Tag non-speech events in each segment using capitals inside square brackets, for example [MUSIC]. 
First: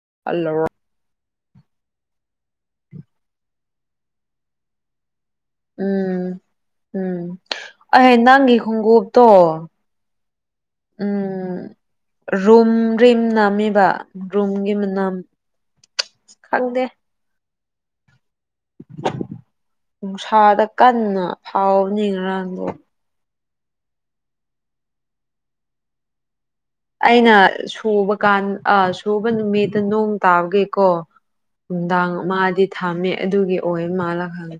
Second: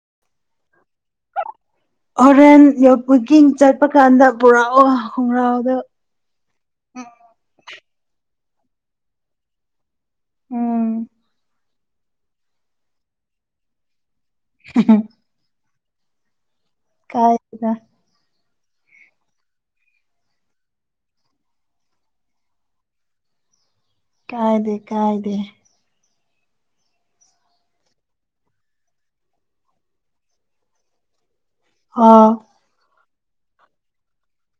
[UNINTELLIGIBLE] ꯍꯣꯔꯦꯟ [UNINTELLIGIBLE] ꯆꯠꯄ ꯀꯥꯟꯗ ꯄꯨꯔꯛꯑꯣ ꯈꯣꯡꯒ꯭ꯔꯥꯎꯗꯣ ꯑꯩꯍꯦ ꯅꯪꯒꯤ ꯈꯣꯡꯎꯞꯇꯣ ꯎꯝ ꯔꯨꯝꯔꯤꯝ ꯅꯥꯝꯃꯤꯕ ꯔꯨꯝꯒꯤ ꯃꯅꯥꯝ ꯈꯪꯗꯦ ꯗ ꯅꯨꯡꯁꯥꯗ ꯀꯟꯅ ꯐꯥꯎꯕꯅꯤ ꯉꯔꯥꯡꯗꯣ ꯀꯥꯏꯗꯦ ꯀꯥꯏꯗꯦ ꯑꯩꯅ ꯁꯨꯕ ꯀꯥꯟ ꯑ ꯁꯨꯕ ꯅꯨꯃꯤꯠꯇ ꯅꯣꯡ ꯇꯥꯕꯒꯤꯀꯣ ꯅꯨꯡꯗꯥꯡ ꯑꯥ ꯃꯥꯗꯤ ꯊꯥꯝꯃꯦ ꯑꯗꯨꯒꯤ ꯑꯣꯏ ꯃꯥꯜꯂ ꯈꯪ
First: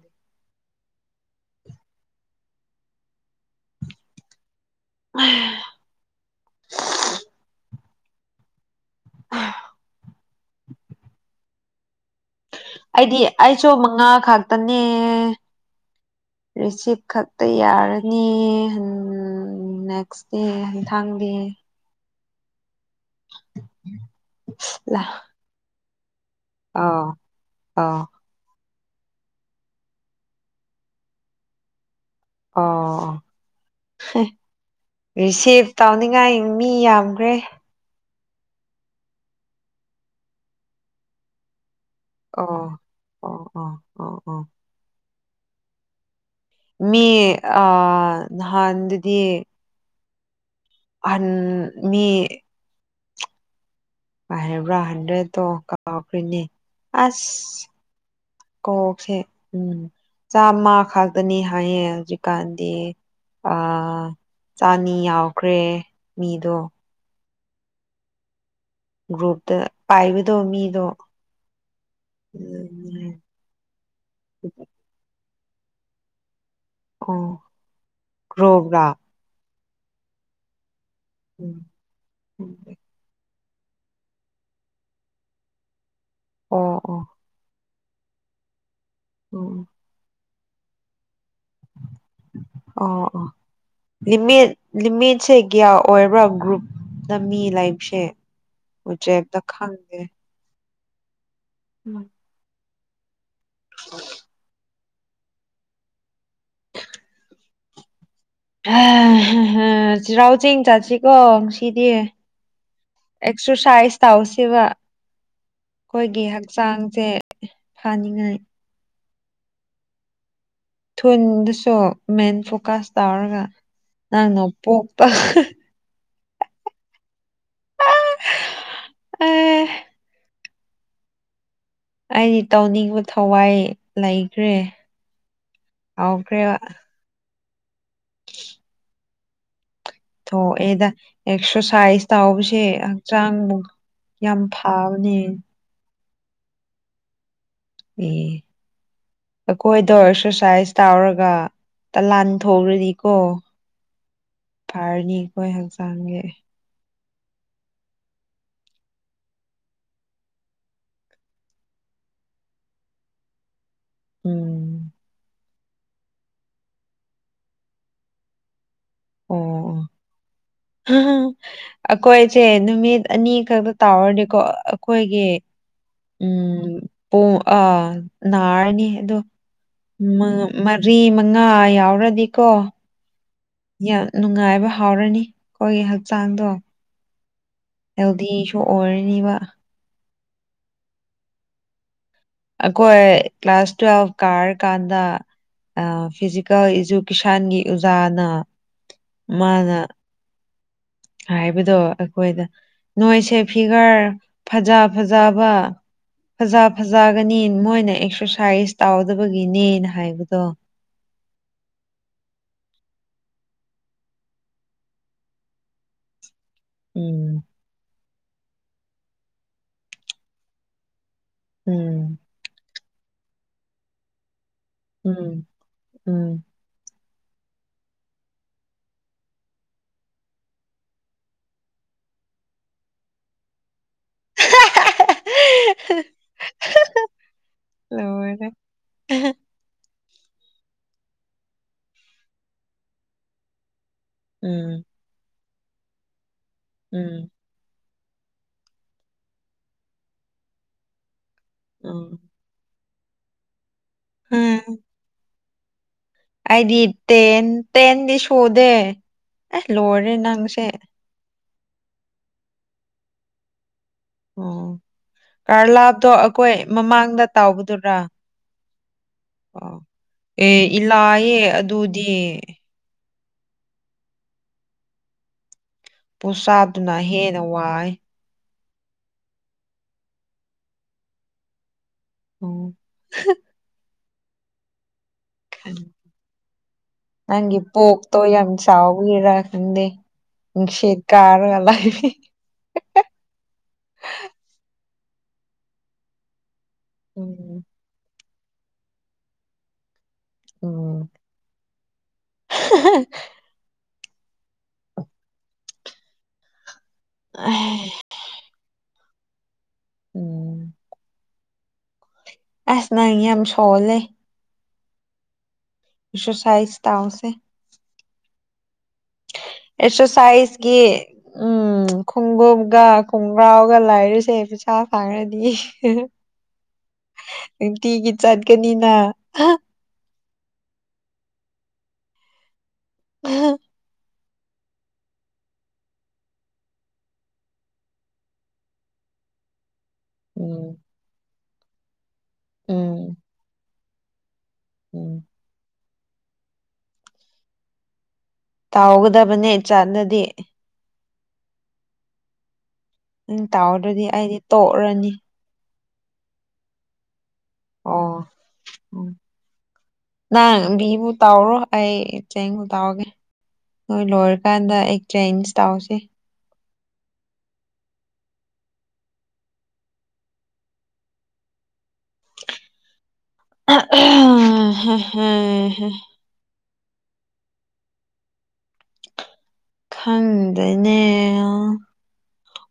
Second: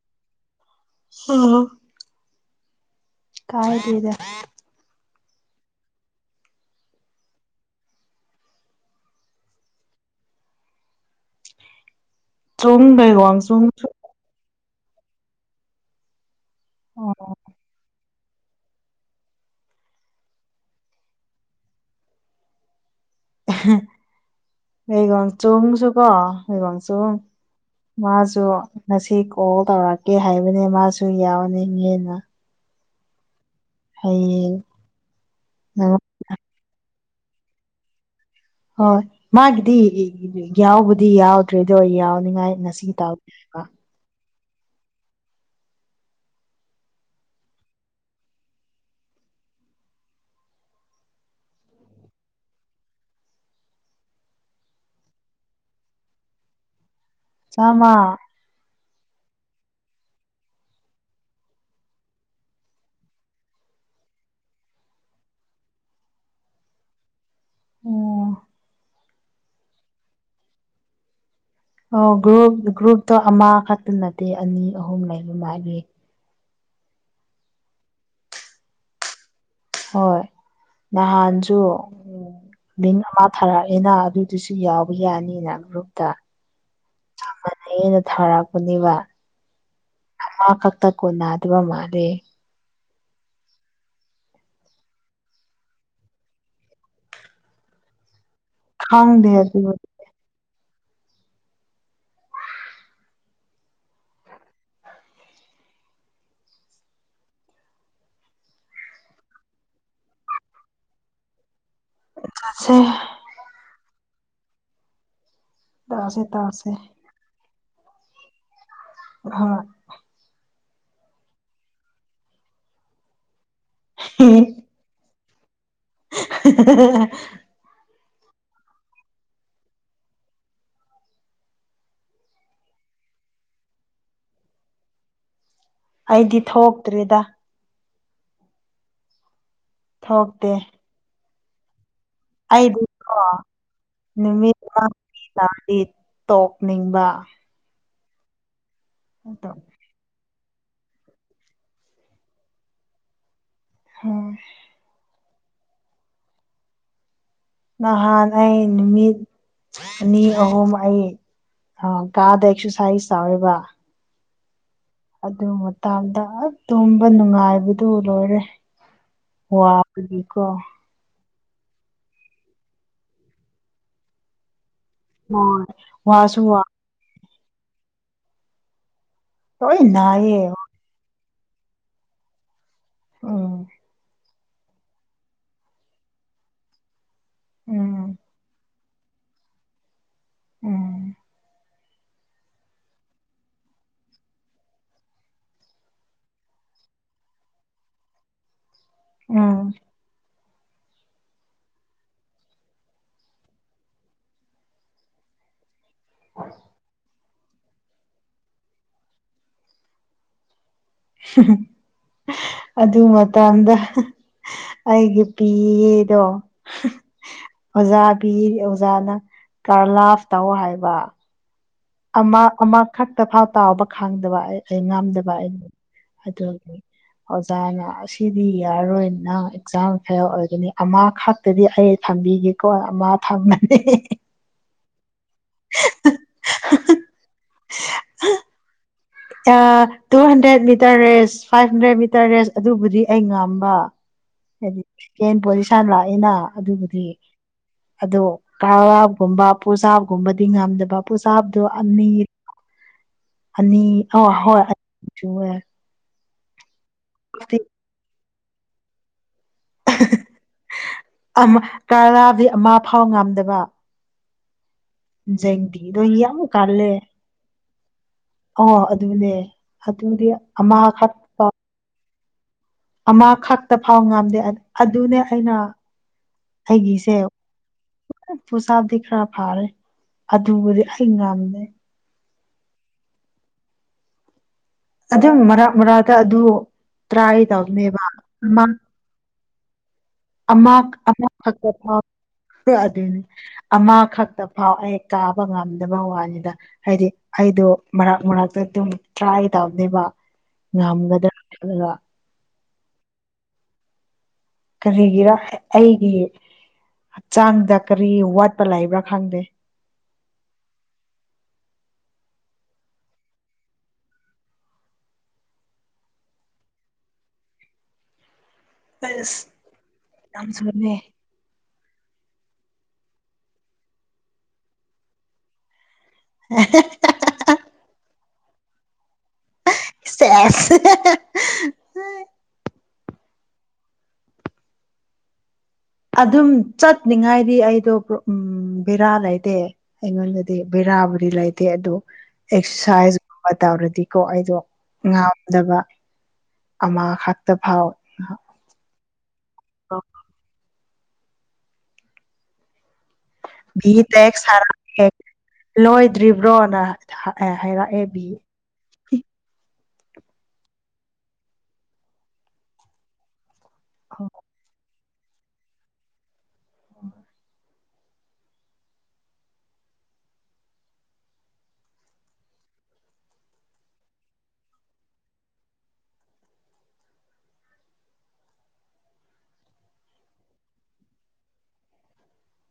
[UNINTELLIGIBLE] ꯀꯥꯢꯗꯦꯗ ꯑ [UNINTELLIGIBLE] ꯑ ꯆꯣꯡ ꯑꯩꯗꯤ ꯑꯩꯁꯨ ꯂꯩꯒꯋꯥꯡꯆꯣꯡꯁꯨ ꯃꯉꯥ ꯈꯛ ꯇꯅꯦ ꯔꯤꯁꯤꯞ ꯈꯛꯇ ꯌꯥꯔ ꯅꯦ ꯍꯟ ꯅꯦꯛꯁ ꯗꯦ [UNINTELLIGIBLE] ꯑꯍ ꯂꯥ ꯂꯩꯋꯥꯡꯆꯨꯡꯁꯨ ꯀꯣ ꯑꯥꯎ ꯂꯣꯢꯋꯥꯡꯆꯨꯡ ꯑꯥꯎ ꯃꯥꯁꯨ ꯉꯁꯤ ꯀꯣꯜ ꯇꯧꯔꯛꯀꯦ ꯍꯥꯏꯕꯅꯦ ꯃꯥꯁꯨ ꯌꯥꯎꯅꯤꯡꯉꯦꯅ ꯑꯣ ꯍ ꯍꯌꯦꯡ ꯔꯤꯁꯤꯐ ꯇꯧꯅꯤꯡꯉꯥꯏ ꯃꯤ ꯌꯥꯝ ꯈ꯭ꯔꯦ ꯍꯣꯏ ꯃꯥꯒꯤꯗꯤ ꯏ ꯏ ꯌꯥꯎꯕꯨꯗꯤ ꯌꯥꯎꯗ꯭ꯔꯦ ꯗꯣ ꯌꯥꯎꯅꯤꯡꯉꯥꯏ ꯑꯣ ꯉꯁꯤ ꯇꯥꯎ ꯑꯣ [UNINTELLIGIBLE] ꯕ ꯑꯣ ꯑꯣ ꯑꯣ ꯃꯤ ꯑꯥ ꯅꯍꯥꯟꯗꯨꯗꯤ ꯑꯍꯟ ꯃꯤ ꯄꯥꯢꯕ꯭ꯔꯥ ꯍꯟꯗ꯭ꯔꯦꯠꯇꯣ ꯀꯥꯎꯈ꯭ꯔꯤꯅꯦ ꯑꯁ ꯆꯥꯝꯃ ꯀꯣꯛ ꯁꯦ ꯎꯝ ꯆꯥꯝꯃ ꯈꯛꯇꯅꯤ ꯍꯥꯏꯌꯦ ꯍꯧꯖꯤꯛꯀꯥꯟꯗꯤ ꯑꯥ ꯆꯥꯟꯅꯤ ꯌꯥꯎꯈ꯭ꯔꯦ ꯃꯤꯗꯣ ꯑꯣ ꯒ꯭ꯔꯨꯞꯇ ꯄꯥꯏꯕꯗꯣ ꯃꯤꯗꯣ ꯑꯣ ꯒ꯭ꯔꯨꯞ ꯒ꯭ꯔꯨꯞꯇꯣ ꯑꯃ ꯈꯛꯇ ꯅꯠꯇꯦ ꯑꯅꯤ ꯑꯍꯨꯝ ꯂꯩꯕꯗꯥꯢꯅꯦ ꯑꯣ ꯒ꯭ꯔꯣꯕ ꯔꯥ ꯍꯣꯏ ꯅꯍꯥꯟꯁꯨ ꯎꯝ ꯂꯤꯟ ꯑꯝ ꯊꯥꯔꯛꯑꯦꯅ ꯑꯗꯨꯗꯨꯁꯨ ꯌꯥꯎꯕ ꯌꯥꯅꯤꯅ ꯒ꯭ꯔꯨꯞꯇ ꯑꯣꯑꯣ ꯐꯩꯌꯦꯅ ꯊꯥꯔꯛꯄꯅꯦꯕ ꯎꯝ ꯑꯃ ꯈꯛꯇ ꯀꯣꯟꯅꯗꯕ ꯃꯥꯜꯂꯦ ꯑꯣ ꯑꯣ ꯂꯤꯃꯤꯠ ꯂꯤꯃꯤꯠꯁꯦ ꯀ꯭ꯌꯥ ꯑꯣꯏꯕ꯭ꯔꯥ ꯒ꯭ꯔꯨꯞꯇ ꯂꯃꯤ ꯂꯩꯕꯁꯦ ꯈꯪꯗꯦ ꯎꯆꯦꯛꯇ ꯑꯗꯨ ꯈꯪꯗꯦ ꯎꯝ [INAUDIBLE] ꯑꯥꯍꯍ ꯆꯩꯔꯥꯎꯆꯤꯡ ꯆꯠꯁꯤꯀꯣ ꯁꯤꯗꯤ ꯆꯠꯁꯦ ꯑꯦꯛꯁꯔꯁꯥꯏꯁ ꯇꯧꯁꯦꯕ ꯇꯧꯁꯦ ꯑꯩꯈꯣꯏꯒꯤ ꯇꯧꯁꯦ ꯍꯛꯆꯥꯡꯁꯦ ꯐꯅꯤꯡꯉꯥꯏ ꯍꯣꯏ ꯊꯨꯟꯗꯨꯁꯨ ꯃꯦꯟ ꯐꯣꯀꯁ ꯇꯧꯔꯒ ꯅꯪꯅ ꯄꯣꯛꯄ ꯍꯥꯍꯥ ꯍꯍꯍ ꯑꯥ ꯑꯩ ꯑꯩꯗꯤ ꯇꯧꯅꯤꯡꯕ ꯊꯋꯥꯏ ꯂꯩꯈ꯭ꯔꯦ ꯑꯩꯗꯤ ꯍꯥꯎꯈ꯭ꯔꯦꯕ ꯊꯣꯛꯇ꯭ꯔꯦꯗ ꯊꯣꯛꯇꯦ ꯊꯣꯛꯑꯦꯗ ꯑꯦꯛꯁꯔꯁꯥꯏꯁ ꯇꯧꯕꯁꯦ ꯑꯩꯗꯤꯀꯣ ꯍꯛꯆꯥꯡꯃꯨ ꯌꯥꯝ ꯅꯨꯃꯤꯠ ꯐꯥꯕꯅꯦ ꯑꯃꯒꯤ ꯇꯥꯔꯗꯤ ꯇꯣꯛꯅꯤꯡꯕ ꯢ ꯑꯗꯣ ꯑꯩꯈꯣꯢꯗꯣ ꯑꯣꯢꯔꯁꯨ ꯁꯥꯏꯁ ꯇꯧꯔꯒ ꯇꯂꯥꯟ ꯊꯣꯛꯔꯗꯤꯀꯣ ꯐꯔꯅꯤ ꯑꯩꯈꯣꯏ ꯍꯛꯆꯥꯡꯒꯤ ꯅꯍꯥꯟ ꯑꯩ ꯅꯨꯃꯤꯠ ꯑꯅꯤ ꯑꯍꯨꯝ ꯍꯩ ꯑ ꯀꯥꯗ ꯑꯦꯛꯁꯔꯁꯥꯏꯁ ꯇꯧꯔꯒ ꯎꯝ ꯅꯣꯡꯒ ꯇꯥꯕꯗ ꯉꯍꯥꯛ ꯇꯨꯝꯕ ꯅꯨꯡꯉꯥꯏꯕꯗꯨ ꯂꯣꯏꯔꯦ ꯑꯣ ꯑꯣ ꯋꯥꯕꯒꯤ ꯀꯣ ꯑꯩꯈꯣꯏꯁꯦ ꯅꯨꯃꯤꯠ ꯑꯅꯤ ꯈꯛꯇ ꯇꯥꯎꯔꯗꯤꯀꯣ ꯑ ꯑꯩꯈꯣꯏꯒꯤ ꯍꯣꯏ ꯋꯥꯁꯨ ꯋꯥ ꯎꯝ ꯄꯨꯡ ꯑꯥ ꯅꯥꯔꯅꯤ ꯑꯗꯣ ꯂꯣꯏ ꯃ ꯅꯥꯏꯌꯦ ꯃꯔꯤ ꯃꯉꯥ ꯌꯥꯎꯔꯗꯤꯀꯣ ꯎꯝ ꯌꯥꯝ ꯅꯨꯡꯉꯥꯏꯕ ꯍꯥꯎꯔꯅꯤ ꯑꯩꯈꯣꯏꯒꯤ ꯍꯛꯆꯥꯡꯗꯣ ꯎꯝ ꯍꯦꯜꯗꯤꯁꯨ ꯑꯣꯏꯔꯅꯤꯕ ꯎꯝ ꯑꯈꯣꯏ ꯀ꯭ꯂꯥꯁ ꯇꯋꯦꯜꯐ ꯀꯥꯔ ꯀꯥꯟꯗ ꯑ ꯐꯤꯖꯤꯀꯦꯜ ꯏꯖꯨꯀꯦꯁꯟꯒꯤ ꯑꯣꯖꯥꯅ ꯎꯝ ꯃꯥꯅ ꯍꯥꯏꯕꯗꯣ ꯑꯩꯈꯣꯏꯗ ꯅꯣꯏꯁꯦ ꯐꯤꯒꯔ ꯐꯖ ꯐꯖꯕ ꯐꯖ ꯐꯖꯒꯅꯤ ꯃꯣꯏꯅ ꯑꯦꯛꯁꯔꯁꯥꯏꯁ ꯇꯧꯗꯕꯒꯤꯅꯦꯅ ꯍꯥꯏꯕꯗꯣ ꯍꯝꯍꯝ ꯑꯗꯨ ꯃꯇꯝꯗ ꯑꯩꯒꯤ ꯄꯤꯗꯣ ꯍꯥ ꯎꯝ ꯑꯣꯖꯥꯕꯤ ꯑꯣꯖꯥꯅ ꯀꯔꯂꯥꯐ ꯇꯧ ꯍꯥꯏꯕ ꯎꯝ ꯑꯃ ꯑꯃꯈꯛꯇ ꯐꯥꯎ ꯇꯥꯎꯕ ꯈꯪꯗꯕ ꯑꯩ ꯑꯩ ꯉꯥꯝꯗꯕ ꯎꯝ ꯑꯩ ꯎꯝ ꯑꯗꯨꯒꯤ ꯑꯣꯖꯥꯅ ꯑꯁꯤꯗꯤ ꯌꯥꯔꯔꯣꯏꯅ ꯑꯦꯛꯖꯥꯝ ꯐꯦꯜ ꯑꯣꯏꯒꯅꯤ ꯑꯃ ꯈꯛꯇꯗꯤ ꯑꯩ ꯊꯝꯕꯤꯒꯦꯀꯣ ꯑꯃ ꯊꯝꯃꯅꯦ ꯍꯦꯍꯦ ꯍꯥꯍꯥꯍꯥꯍꯥꯍꯥ ꯍꯥꯍꯥ ꯂꯣꯢꯔꯦ ꯑꯥ two hundred metre race five hundred metre race ꯑꯗꯨꯕꯨꯗꯤ ꯑꯩ ꯉꯝꯕ ꯍꯥꯏꯗꯤ ꯎꯝ ꯇꯦꯟ ꯄꯣꯖꯤꯁꯟ ꯂꯥꯛꯑꯦꯅ ꯑꯗꯨꯕꯨꯗꯤ ꯎꯝ ꯑꯗꯣ ꯀꯔꯥꯛꯒꯨꯝꯕ ꯄꯨꯁꯥꯞ ꯒꯨꯝꯕꯗꯤ ꯉꯝꯗꯕ ꯄꯨꯁ ꯀꯥꯕꯗꯨ ꯑꯅꯤ ꯎꯝ ꯑꯅꯤ ꯑꯣ ꯍꯣꯏ ꯎꯝ ꯆꯨꯋꯦ ꯑꯩꯗꯤ ꯇꯦꯟ ꯇꯦꯟꯗꯤ ꯁꯨꯗꯦ ꯑꯦ ꯂꯣꯏꯔꯦ ꯅꯪꯁꯦ ꯑꯃꯝ ꯇꯥꯔꯗꯤ ꯑꯃ ꯐꯥꯎ ꯉꯝꯗꯕ ꯑꯣ ꯖꯦꯡꯗꯤꯗꯣ ꯀꯥꯔꯂꯥꯞꯇꯣ ꯌꯥꯝ ꯑꯩꯈꯣꯏ ꯀꯜꯂꯦ ꯃꯃꯥꯡꯗ ꯇꯧꯕꯗꯨꯔꯥ ꯑꯣ ꯑꯗꯨꯅꯦ ꯑꯣ ꯑꯗꯨꯗꯤ ꯑꯦ ꯏꯂꯥꯏꯌꯦ ꯑꯗꯨꯗꯤ ꯑꯃ ꯈꯛꯇ ꯐꯥꯎ ꯉꯝꯗꯦ ꯑꯗꯨꯅꯦ ꯑꯩꯅ ꯄꯨꯁꯑꯞꯗꯨꯅ ꯍꯦꯟꯅ ꯋꯥꯏ ꯄꯨꯁꯑꯞꯗꯤ ꯈꯔ ꯐꯥꯔꯦ ꯑꯗꯨꯕꯨꯗꯤ ꯑꯩ ꯉꯝꯃꯦ ꯑꯣ ꯍꯥ ꯑꯗꯨꯝ ꯃꯔꯛ ꯃꯔꯛꯇ ꯑꯗꯨ ꯇ꯭ꯔꯥꯏ ꯅꯪꯒꯤ ꯇꯧꯕꯅꯦꯕ ꯄꯣꯛꯇꯣ ꯌꯥꯝ ꯑꯃ ꯆꯥꯎꯕꯒꯤꯔ ꯈꯪꯗꯦ ꯑꯃ ꯅꯨꯡꯁꯤꯠ ꯀꯥꯔꯒ ꯑꯃꯈꯛꯇ ꯂꯩ ꯐꯥꯎꯛ ꯑꯗꯦꯟꯅꯦ ꯑꯃꯈꯛꯇ ꯐꯥꯎ ꯑꯦ ꯇꯥꯕ ꯉꯝꯗꯕ ꯋꯥꯅꯤꯗ ꯍꯥꯏꯗꯤ ꯎꯝ ꯑꯩꯗꯣ ꯃꯔꯛ ꯃꯔꯛ ꯑꯗꯨꯝ ꯇ꯭ꯔꯥꯏ ꯇꯧꯕꯅꯦꯕ ꯉꯝꯒꯗꯔꯥ ꯈꯜꯂ ꯍꯥꯍꯥꯍꯥ ꯀꯔꯤꯒꯤꯔ ꯑꯩꯒꯤ ꯍꯛꯆꯥꯡꯗ ꯀꯔꯤ ꯋꯥꯠꯄ ꯂꯩꯕ꯭ꯔꯥ ꯈꯪꯗ ꯎꯝ ꯑꯦꯁ ꯅꯪ ꯌꯥꯝ ꯁꯣꯜꯂꯦ ꯁꯨꯁꯥꯏꯖ ꯇꯧꯁꯦ ꯑꯁ ꯌꯥꯝ ꯑꯦꯛꯁꯔꯁꯥꯏꯁꯒꯤ ꯊꯨꯅꯦ ꯎꯝ ꯈꯣꯡꯎꯞꯒ ꯈꯣꯡꯒ꯭ꯔꯥꯎꯒ ꯂꯥꯏꯔꯁꯦ ꯄꯩꯁꯥ ꯐꯪꯔꯗꯤ ꯍꯥꯍꯥ ꯅꯨꯡꯇꯤꯒꯤ ꯆꯠꯀꯅꯤꯅ ꯑꯍꯥ ꯁꯦꯖ ꯑꯦꯍꯦꯍꯦ ꯑ ꯑꯍꯥ ꯑꯗꯨꯝ ꯆꯠꯅꯤꯡꯉꯥꯏꯗꯤ ꯑꯩꯗꯣ ꯄꯔꯣ ꯎꯝ ꯕꯦꯔꯥ ꯂꯩꯇꯦ ꯑꯩꯉꯣꯟꯗꯗꯤ ꯎꯝ ꯕꯦꯔꯥꯕꯨꯗꯤ ꯂꯩꯇꯦ ꯑꯗꯨ ꯎꯝ ꯑꯦꯛꯁꯥꯏꯁꯀꯨꯝꯕ ꯇꯧꯔꯗꯤꯀꯣ ꯑꯩꯗꯣ ꯎꯝ ꯉꯥꯝꯗꯕ ꯑꯃ ꯈꯛꯇ ꯐꯥꯎ ꯇꯧꯒꯗꯕꯅꯦ ꯆꯠꯅꯥꯗꯤ ꯅꯪ ꯕꯤ ꯇꯥꯎꯗ꯭ꯔꯗꯤ ꯑꯩꯗꯤ ꯇꯦꯛꯁ ꯁꯔꯥꯡꯉꯦ ꯇꯣꯛꯔꯅꯤ ꯂꯣꯏꯗ꯭ꯔꯤꯕ꯭ꯔꯣꯅ ꯍꯥ ꯑꯦ ꯍꯥꯏꯔꯥꯛꯑꯦ ꯑꯣ ꯃꯤ ꯎꯝ ꯍꯨꯝ ꯅꯪ ꯕꯤꯕꯨ ꯇꯧꯔꯣ ꯑꯩ ꯆꯦꯡ ꯇꯧꯔꯒꯦ ꯅꯣꯏ ꯂꯣꯏꯔꯀꯥꯟꯗ ꯑꯩ ꯆꯦꯟꯖ ꯇꯧꯁꯦ [INAUDIBLE] ꯑꯍ ꯍ ꯍ ꯍ ꯍꯥ ꯈꯪꯗꯦꯅꯦ ꯑꯣ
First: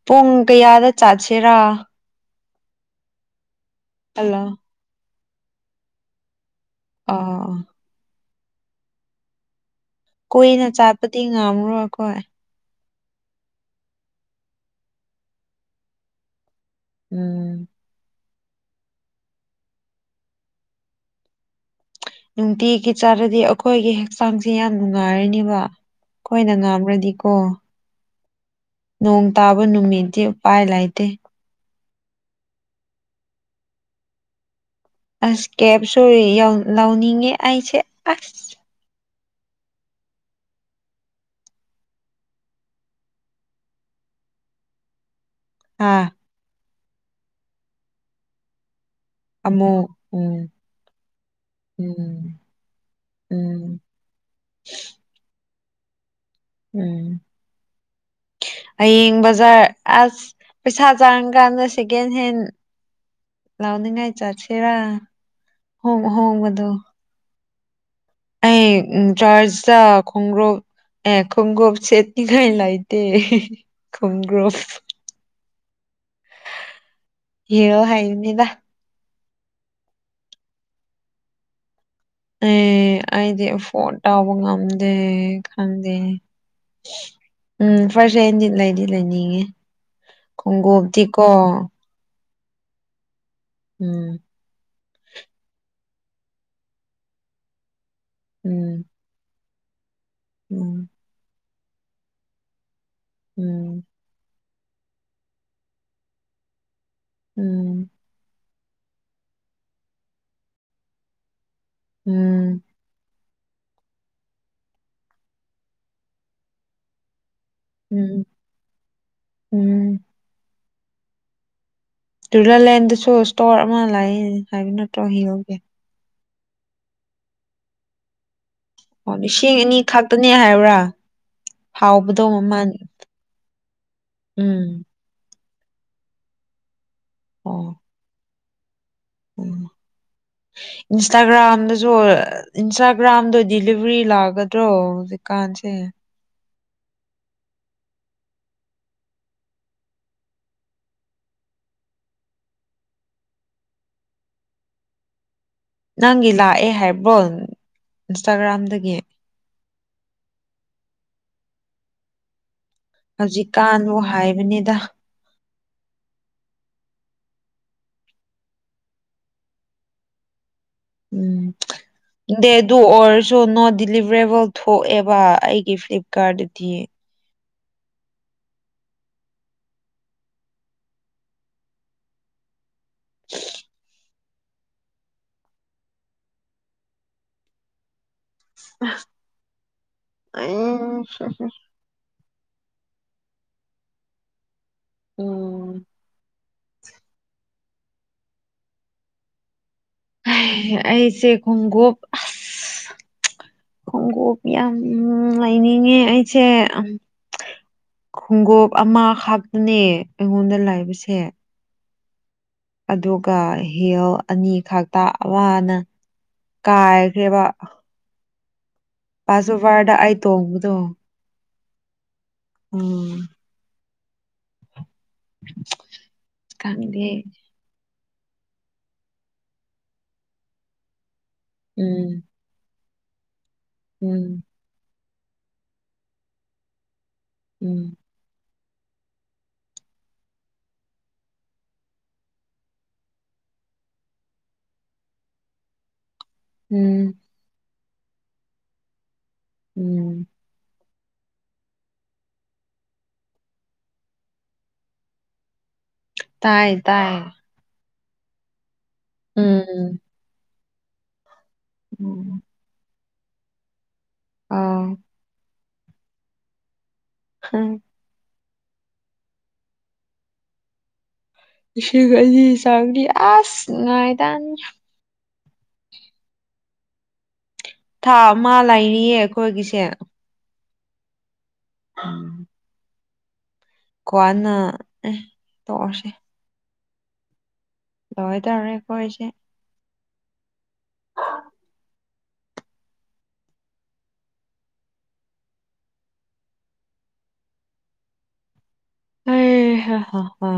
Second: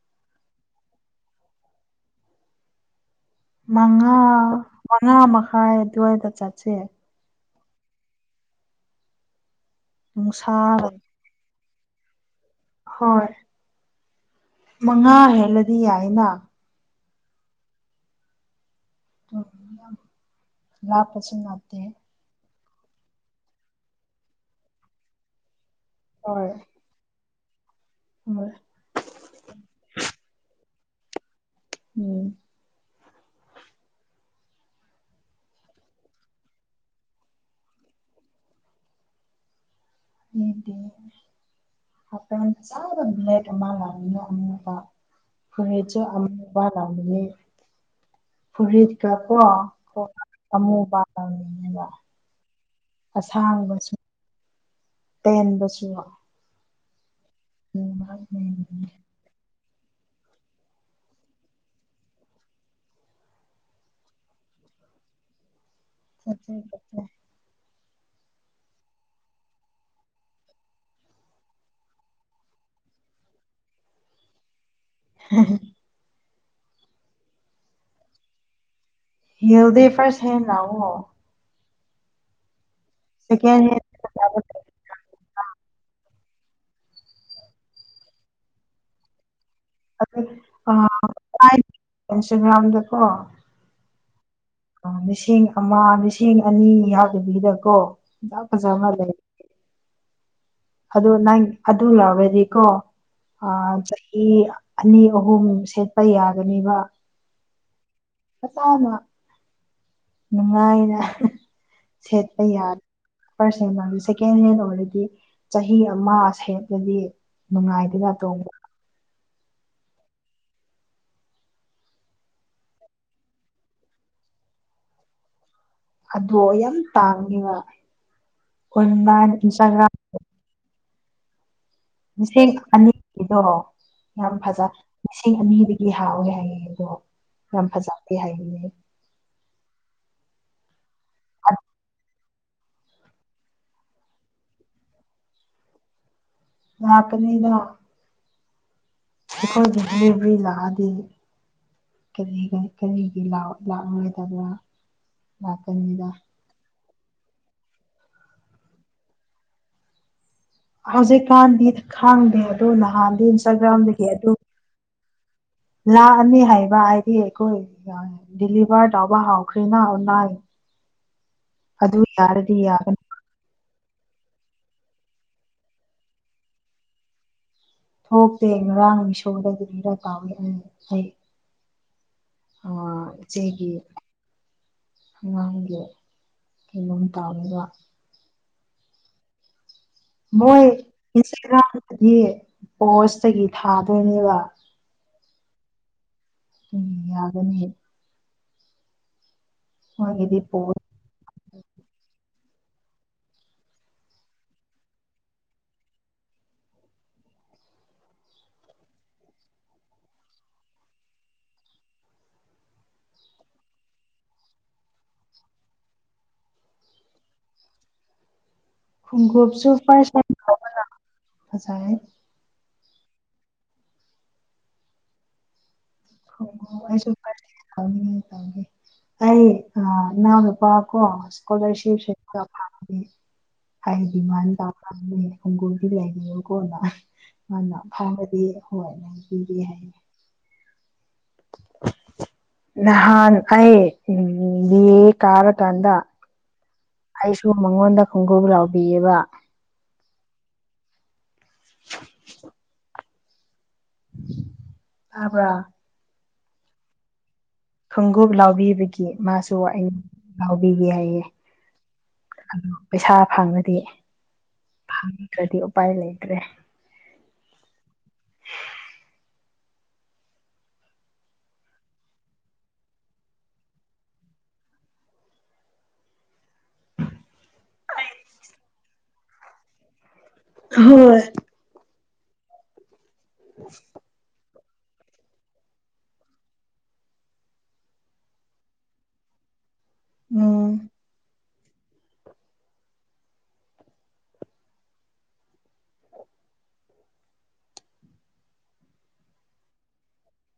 ꯄꯨꯡ ꯀꯌꯥꯗ ꯆꯠꯁꯦꯔꯥ ꯃꯉꯥ ꯍꯜꯂꯣ ꯃꯉꯥ ꯃꯈꯥꯏ ꯑꯗꯨꯋꯥꯏꯗ ꯆꯠ ꯑꯣꯑꯣ ꯅꯨꯡꯁꯥ ꯀꯨꯏꯅ ꯆꯥꯠꯄꯗꯤ ꯉꯝꯔꯣꯏ ꯈꯣꯏ ꯍꯣꯏ ꯃꯉꯥ ꯍꯦꯜꯂꯗꯤ ꯌꯥꯏꯅ ꯎꯝ ꯎꯝ ꯍꯨꯝ ꯂꯥꯞꯄꯁꯨ ꯅꯛꯑꯦ ꯅꯨꯡꯇꯤꯒꯤ ꯆꯥꯔꯗꯤ ꯑꯈꯣꯏꯒꯤ ꯍꯛꯆꯥꯡꯁꯦ ꯌꯥꯝ ꯅꯨꯡꯉꯥꯏꯔꯅꯤꯕꯥ ꯍꯣꯏ ꯑꯈꯣꯏꯅ ꯉꯥꯝꯔꯗꯤ ꯑꯣ ꯍꯣꯏ ꯅꯣꯡ ꯇꯥꯕ ꯅꯨꯃꯤꯠꯇꯤ ꯎꯄꯥꯏ ꯂꯥꯏꯇꯦ ꯎꯝ ꯑꯁ ꯀꯦꯞ ꯁꯨ ꯌꯧ ꯂꯧꯅꯤꯡꯉꯦ ꯑꯩꯁꯦ ꯑꯁ [UNINTELLIGIBLE] ꯃꯇꯝ ꯆꯥꯗꯅ ꯂꯦꯇ ꯑꯃꯥ [UNINTELLIGIBLE] ꯐꯨꯔꯤꯠꯁꯨ ꯑꯥ ꯑꯥꯃꯨꯕꯥ ꯂꯥꯟꯅꯤꯡꯏ ꯐꯨꯔꯤꯠ ꯀ ꯑꯃꯨꯛ ꯀꯣ ꯎꯝ ꯑꯃꯨꯕ ꯂꯧꯅꯤꯡꯏꯕꯥ ꯎꯝ ꯎꯝ ꯑꯁꯥꯡꯕꯁꯨ [INAUDIBLE] ꯇꯦꯟꯕꯁꯨ ꯎꯝ ꯍꯌꯦꯡ ꯕꯖꯥꯔ ꯑꯁ ꯄꯩꯁꯥ ꯆꯥꯔ ꯀꯥꯟꯗ ꯁꯦꯀꯦꯟ ꯍꯦꯟ ꯂꯥꯎꯅꯤꯡꯉꯥꯏ ꯆꯠꯁꯦꯔꯥ ꯍꯣꯡ ꯑꯍꯣꯡꯕꯗꯣ ꯑꯩ ꯆꯔ꯭ꯁꯇ ꯈꯣꯡꯒ꯭ꯔꯨꯞ ꯑꯦ ꯈꯣꯡꯒꯣꯞ ꯁꯦꯠꯅꯤꯉꯥꯏ ꯂꯥꯏꯇꯦ ꯈꯣꯡꯒ꯭ꯔꯨꯞ ꯍꯦ ꯍꯦ ꯍꯤꯔꯣ ꯍꯥꯏꯅꯤꯗꯥ ꯍꯤꯔꯗꯤ ꯐꯔꯁ ꯍꯦꯟ ꯂꯥꯑꯣ ꯑꯦ ꯑꯩꯗꯤ ꯍꯦꯟ ꯐꯣꯟ ꯇꯥꯎꯕ ꯉꯝꯗꯦ ꯈꯪꯗꯦ ꯎꯝ ꯐꯔꯁ ꯍꯦꯟꯗꯤ ꯂꯩꯗꯤ ꯂꯩꯅꯤꯡꯉꯤ ꯈꯣꯡꯒꯨꯕꯗꯤ ꯀꯣ ꯆꯃ꯭ꯔꯥꯝꯗꯀꯣ ꯎꯝ ꯑ ꯂꯤꯁꯤꯡ ꯑꯃ ꯂꯤꯁꯤꯡ ꯑꯅꯤ ꯌꯥꯎꯗꯕꯤꯗꯀꯣ ꯐꯖ ꯎꯝ ꯐꯖꯕ ꯂꯩ ꯎꯝ ꯑꯗꯨ ꯅꯪ ꯑꯗꯨ ꯂꯥꯎꯔꯗꯤꯀꯣ ꯑꯥ ꯎꯝ ꯆꯍꯤ ꯑꯅꯤ ꯑꯍꯨꯝ ꯁꯦꯠꯄ ꯌꯥꯒꯅꯦꯕꯥ ꯎꯝ ꯐꯖꯥꯅ ꯅꯨꯡꯉꯥꯏꯅ ꯁꯦꯠꯄ ꯎꯝ ꯌꯥ ꯐꯔꯁ ꯍꯦꯟꯃꯥ ꯁꯦꯀꯦꯟ ꯍꯦꯟ ꯑꯣꯏꯔꯗꯤ ꯆꯍꯤ ꯑꯃꯥ ꯁꯦꯠꯂꯗꯤ ꯅꯨꯡꯉꯥꯏꯗꯅꯥ ꯎꯝ ꯇꯣꯡꯕ ꯎꯝ ꯗꯨꯂꯥꯂꯦꯟꯗꯁꯨ ꯏꯁꯇꯣꯔ ꯑꯃ ꯂꯥꯏ ꯍꯥꯏꯕ ꯅꯠꯇ꯭ꯔꯣ ꯍꯤꯔꯣꯒꯤ ꯑꯗꯣ ꯌꯥꯝ ꯇꯥꯡꯉꯤꯕꯥ ꯑꯣ ꯑꯣꯟꯂꯥꯏꯟ ꯂꯤꯁꯤꯡ ꯑꯅꯤ ꯏꯟꯁꯇꯥꯒ꯭ꯔꯥꯝ ꯈꯛꯇꯅꯦ ꯍꯥꯏꯕ꯭ꯔꯥ ꯍꯥꯎꯕꯗꯣ ꯂꯤꯁꯤꯡ ꯃꯃꯜ ꯑꯅꯤ ꯗꯣ ꯌꯥꯝ ꯐꯖ ꯎꯝ ꯂꯤꯁꯤꯡ ꯑꯅꯤꯗꯒꯤ ꯍꯥꯎꯋꯦ ꯍꯥꯏꯌꯦ ꯑꯗꯣ ꯌꯥꯝ ꯑꯣ ꯐꯖꯗꯦ ꯍꯥꯏꯕꯅꯦ ꯎꯝ ꯏꯟꯁꯇꯥꯒ꯭ꯔꯥꯝꯗꯁꯨ ꯏꯟꯁꯇꯥꯒ꯭ꯔꯥꯝꯗꯣ ꯗꯤꯂꯤꯚ꯭ꯔꯤ ꯂꯥꯛꯒꯗ꯭ꯔꯣ ꯍꯧꯖꯤꯛꯀꯥꯟꯁꯦ ꯂꯥꯛꯀꯅꯤꯗ ꯑꯩꯈꯣꯏꯒꯤ ꯗꯤꯂꯤꯕ꯭ꯔꯤ ꯂꯥꯛꯑꯗꯤ ꯀꯔꯤꯒ ꯀꯔꯤꯒꯤ ꯂꯥ ꯂꯥꯛꯔꯣꯏꯗꯕ꯭ꯔꯥ ꯅꯪꯒꯤ ꯂꯥꯛꯑꯦ ꯍꯥꯏꯕ꯭ꯔꯣ ꯏꯟꯁꯇꯥꯒ꯭ꯔꯥꯝꯗꯒꯤ ꯍꯧꯖꯤꯛꯀꯥꯟꯗꯤ ꯈꯪꯗꯦ ꯑꯗꯨ ꯅꯍꯥꯟꯗꯤ ꯍꯧꯖꯤꯛꯀꯥꯟꯕꯨ ꯏꯟꯁꯇꯥꯒ꯭ꯔꯥꯝꯗꯒꯤ ꯑꯗꯨ ꯍꯥꯏꯕꯅꯤꯗ ꯂꯥꯛꯑꯅꯤ ꯍꯥꯏꯕ ꯍꯥꯏꯗꯤ ꯑꯩꯈꯣꯏ ꯗꯤꯂꯤꯚꯔ ꯇꯧꯕ ꯍꯧꯈ꯭ꯔꯦꯅ ꯅꯥꯏ ꯎꯝ ꯗꯦꯗꯨ ꯌꯥꯒꯅꯤ ꯑꯣꯔꯖꯨ ꯅꯣꯠ ꯗꯤꯂꯤꯚ꯭ꯔꯦꯕꯜ ꯊꯣꯛꯑꯦꯕ ꯑꯩꯒꯤ ꯐ꯭ꯂꯤꯞꯀꯥꯔꯠꯗꯗꯤ ꯊꯣꯛꯇꯦ ꯉꯔꯥꯡ ꯃꯤꯁꯣꯗ ꯗꯤꯂꯤꯚꯔ ꯇꯥꯕꯅꯦ ꯑꯩ ꯑꯥ ꯢꯆꯦꯒꯤ ꯑꯉꯥꯡꯒꯤ ꯀꯩꯅꯣꯝ ꯇꯥꯕꯅꯦꯕ ꯑꯥ ꯃꯣꯏ ꯏꯟꯁꯇꯥꯒ꯭ꯔꯥꯝꯗꯗꯤ ꯄꯣꯁꯇꯒꯤ ꯊꯥꯗꯣꯏꯅꯦꯕ ꯎꯝ ꯎꯝ ꯌꯥꯒꯅꯤ ꯃꯣꯏꯒꯤꯗꯤ ꯍꯩ ꯄꯣꯁ ꯑꯩꯁꯦ ꯈꯣꯡꯒꯨꯞ ꯑꯁ [INAUDIBLE] ꯈꯣꯡꯒꯨꯞ ꯌꯥꯝ ꯂꯩꯅꯤꯡꯉꯦ ꯑꯩꯁꯦ ꯑꯝ ꯈꯣꯡꯒꯨꯞ ꯑꯃ ꯈꯛꯇꯅꯦ ꯑꯩꯉꯣꯟꯗ ꯂꯩꯕꯁꯦ ꯑꯗꯨꯒ ꯍꯤꯜ ꯑꯅꯤꯈꯛꯇ ꯑꯃꯅ ꯀꯥꯏꯈ꯭ꯔꯦꯕ ꯈꯣꯡꯒꯨꯞꯁꯨ ꯄꯥꯁꯣꯕꯔꯗ ꯑꯩ ꯐꯔꯁ ꯍꯦꯟ ꯇꯣꯡꯕꯗꯣ ꯂꯧꯋꯣꯅ ꯐꯖꯥꯢ ꯎꯝ [INAUDIBLE] ꯈꯨꯡꯎꯞ ꯈꯪꯗꯦ ꯑꯩꯁꯨ ꯐꯥꯔꯁ ꯍꯦꯟ ꯂꯧꯅꯤꯡꯉꯦ ꯑꯩ ꯑꯥ ꯢꯅꯥꯎꯅꯨꯄꯥꯀꯣ ꯁ꯭ꯀꯣꯂꯔꯁꯤꯞꯁꯨ ꯎꯝ ꯐꯪ ꯑꯩ ꯎꯝ ꯗꯤꯃꯥꯟ ꯇꯧꯈ꯭ꯔꯕꯅꯦ ꯈꯣꯡꯒꯨꯝꯗꯤ ꯂꯩꯕꯤꯌꯣꯀꯣꯅ ꯃꯥꯅ ꯎꯝ ꯐꯪꯔꯗꯤ ꯍꯣꯏ ꯂꯩꯕꯤꯒꯦ ꯍꯥꯏꯌꯦ [INAUDIBLE] ꯅꯍꯥꯟ ꯑꯩ ꯎꯝ ꯕꯤ ꯑꯦ ꯀꯥꯔ ꯀꯥꯟꯗ ꯎꯝ ꯑꯩꯁꯨ ꯃꯉꯣꯟꯗ ꯈꯣꯡꯎꯞ ꯂꯥꯎꯕꯤꯌꯦꯕ ꯎꯝ ꯇꯥꯕ꯭ꯔ ꯇꯥꯏ ꯇꯥꯏ ꯈꯣꯡꯎꯞ ꯂꯥꯎꯕꯤꯕꯒꯤ ꯃꯥꯁꯨ ꯑꯩ ꯎꯝ ꯂꯥꯎꯕꯤꯒꯦ ꯍꯥꯏꯌꯦ ꯎꯝ ꯄꯩꯁꯥ ꯐꯪꯉꯗꯤ ꯑꯥ ꯐꯪꯗ꯭ꯔꯗꯤ ꯎꯄꯥꯏ ꯂꯩꯇ꯭ꯔꯦ ꯎꯝ ꯂꯤꯁꯤꯡ ꯑꯅꯤ ꯆꯥꯝꯔꯤ ꯑꯥꯁ ꯅꯨꯡꯉꯥꯢꯗ ꯅꯪ ꯊꯥ ꯑꯃ ꯂꯩꯔꯤꯌꯦ ꯑꯩꯈꯣꯏꯒꯤꯁꯦ ꯍꯣꯏ ꯎꯝ ꯀ꯭ꯋꯥꯅ ꯎꯝ ꯇꯧꯔꯁꯦ ꯂꯣꯏꯗꯧꯔꯦ ꯈꯣꯏꯁꯦ ꯎꯝ ꯑꯩ ꯍꯥ ꯍꯥ ꯍꯥ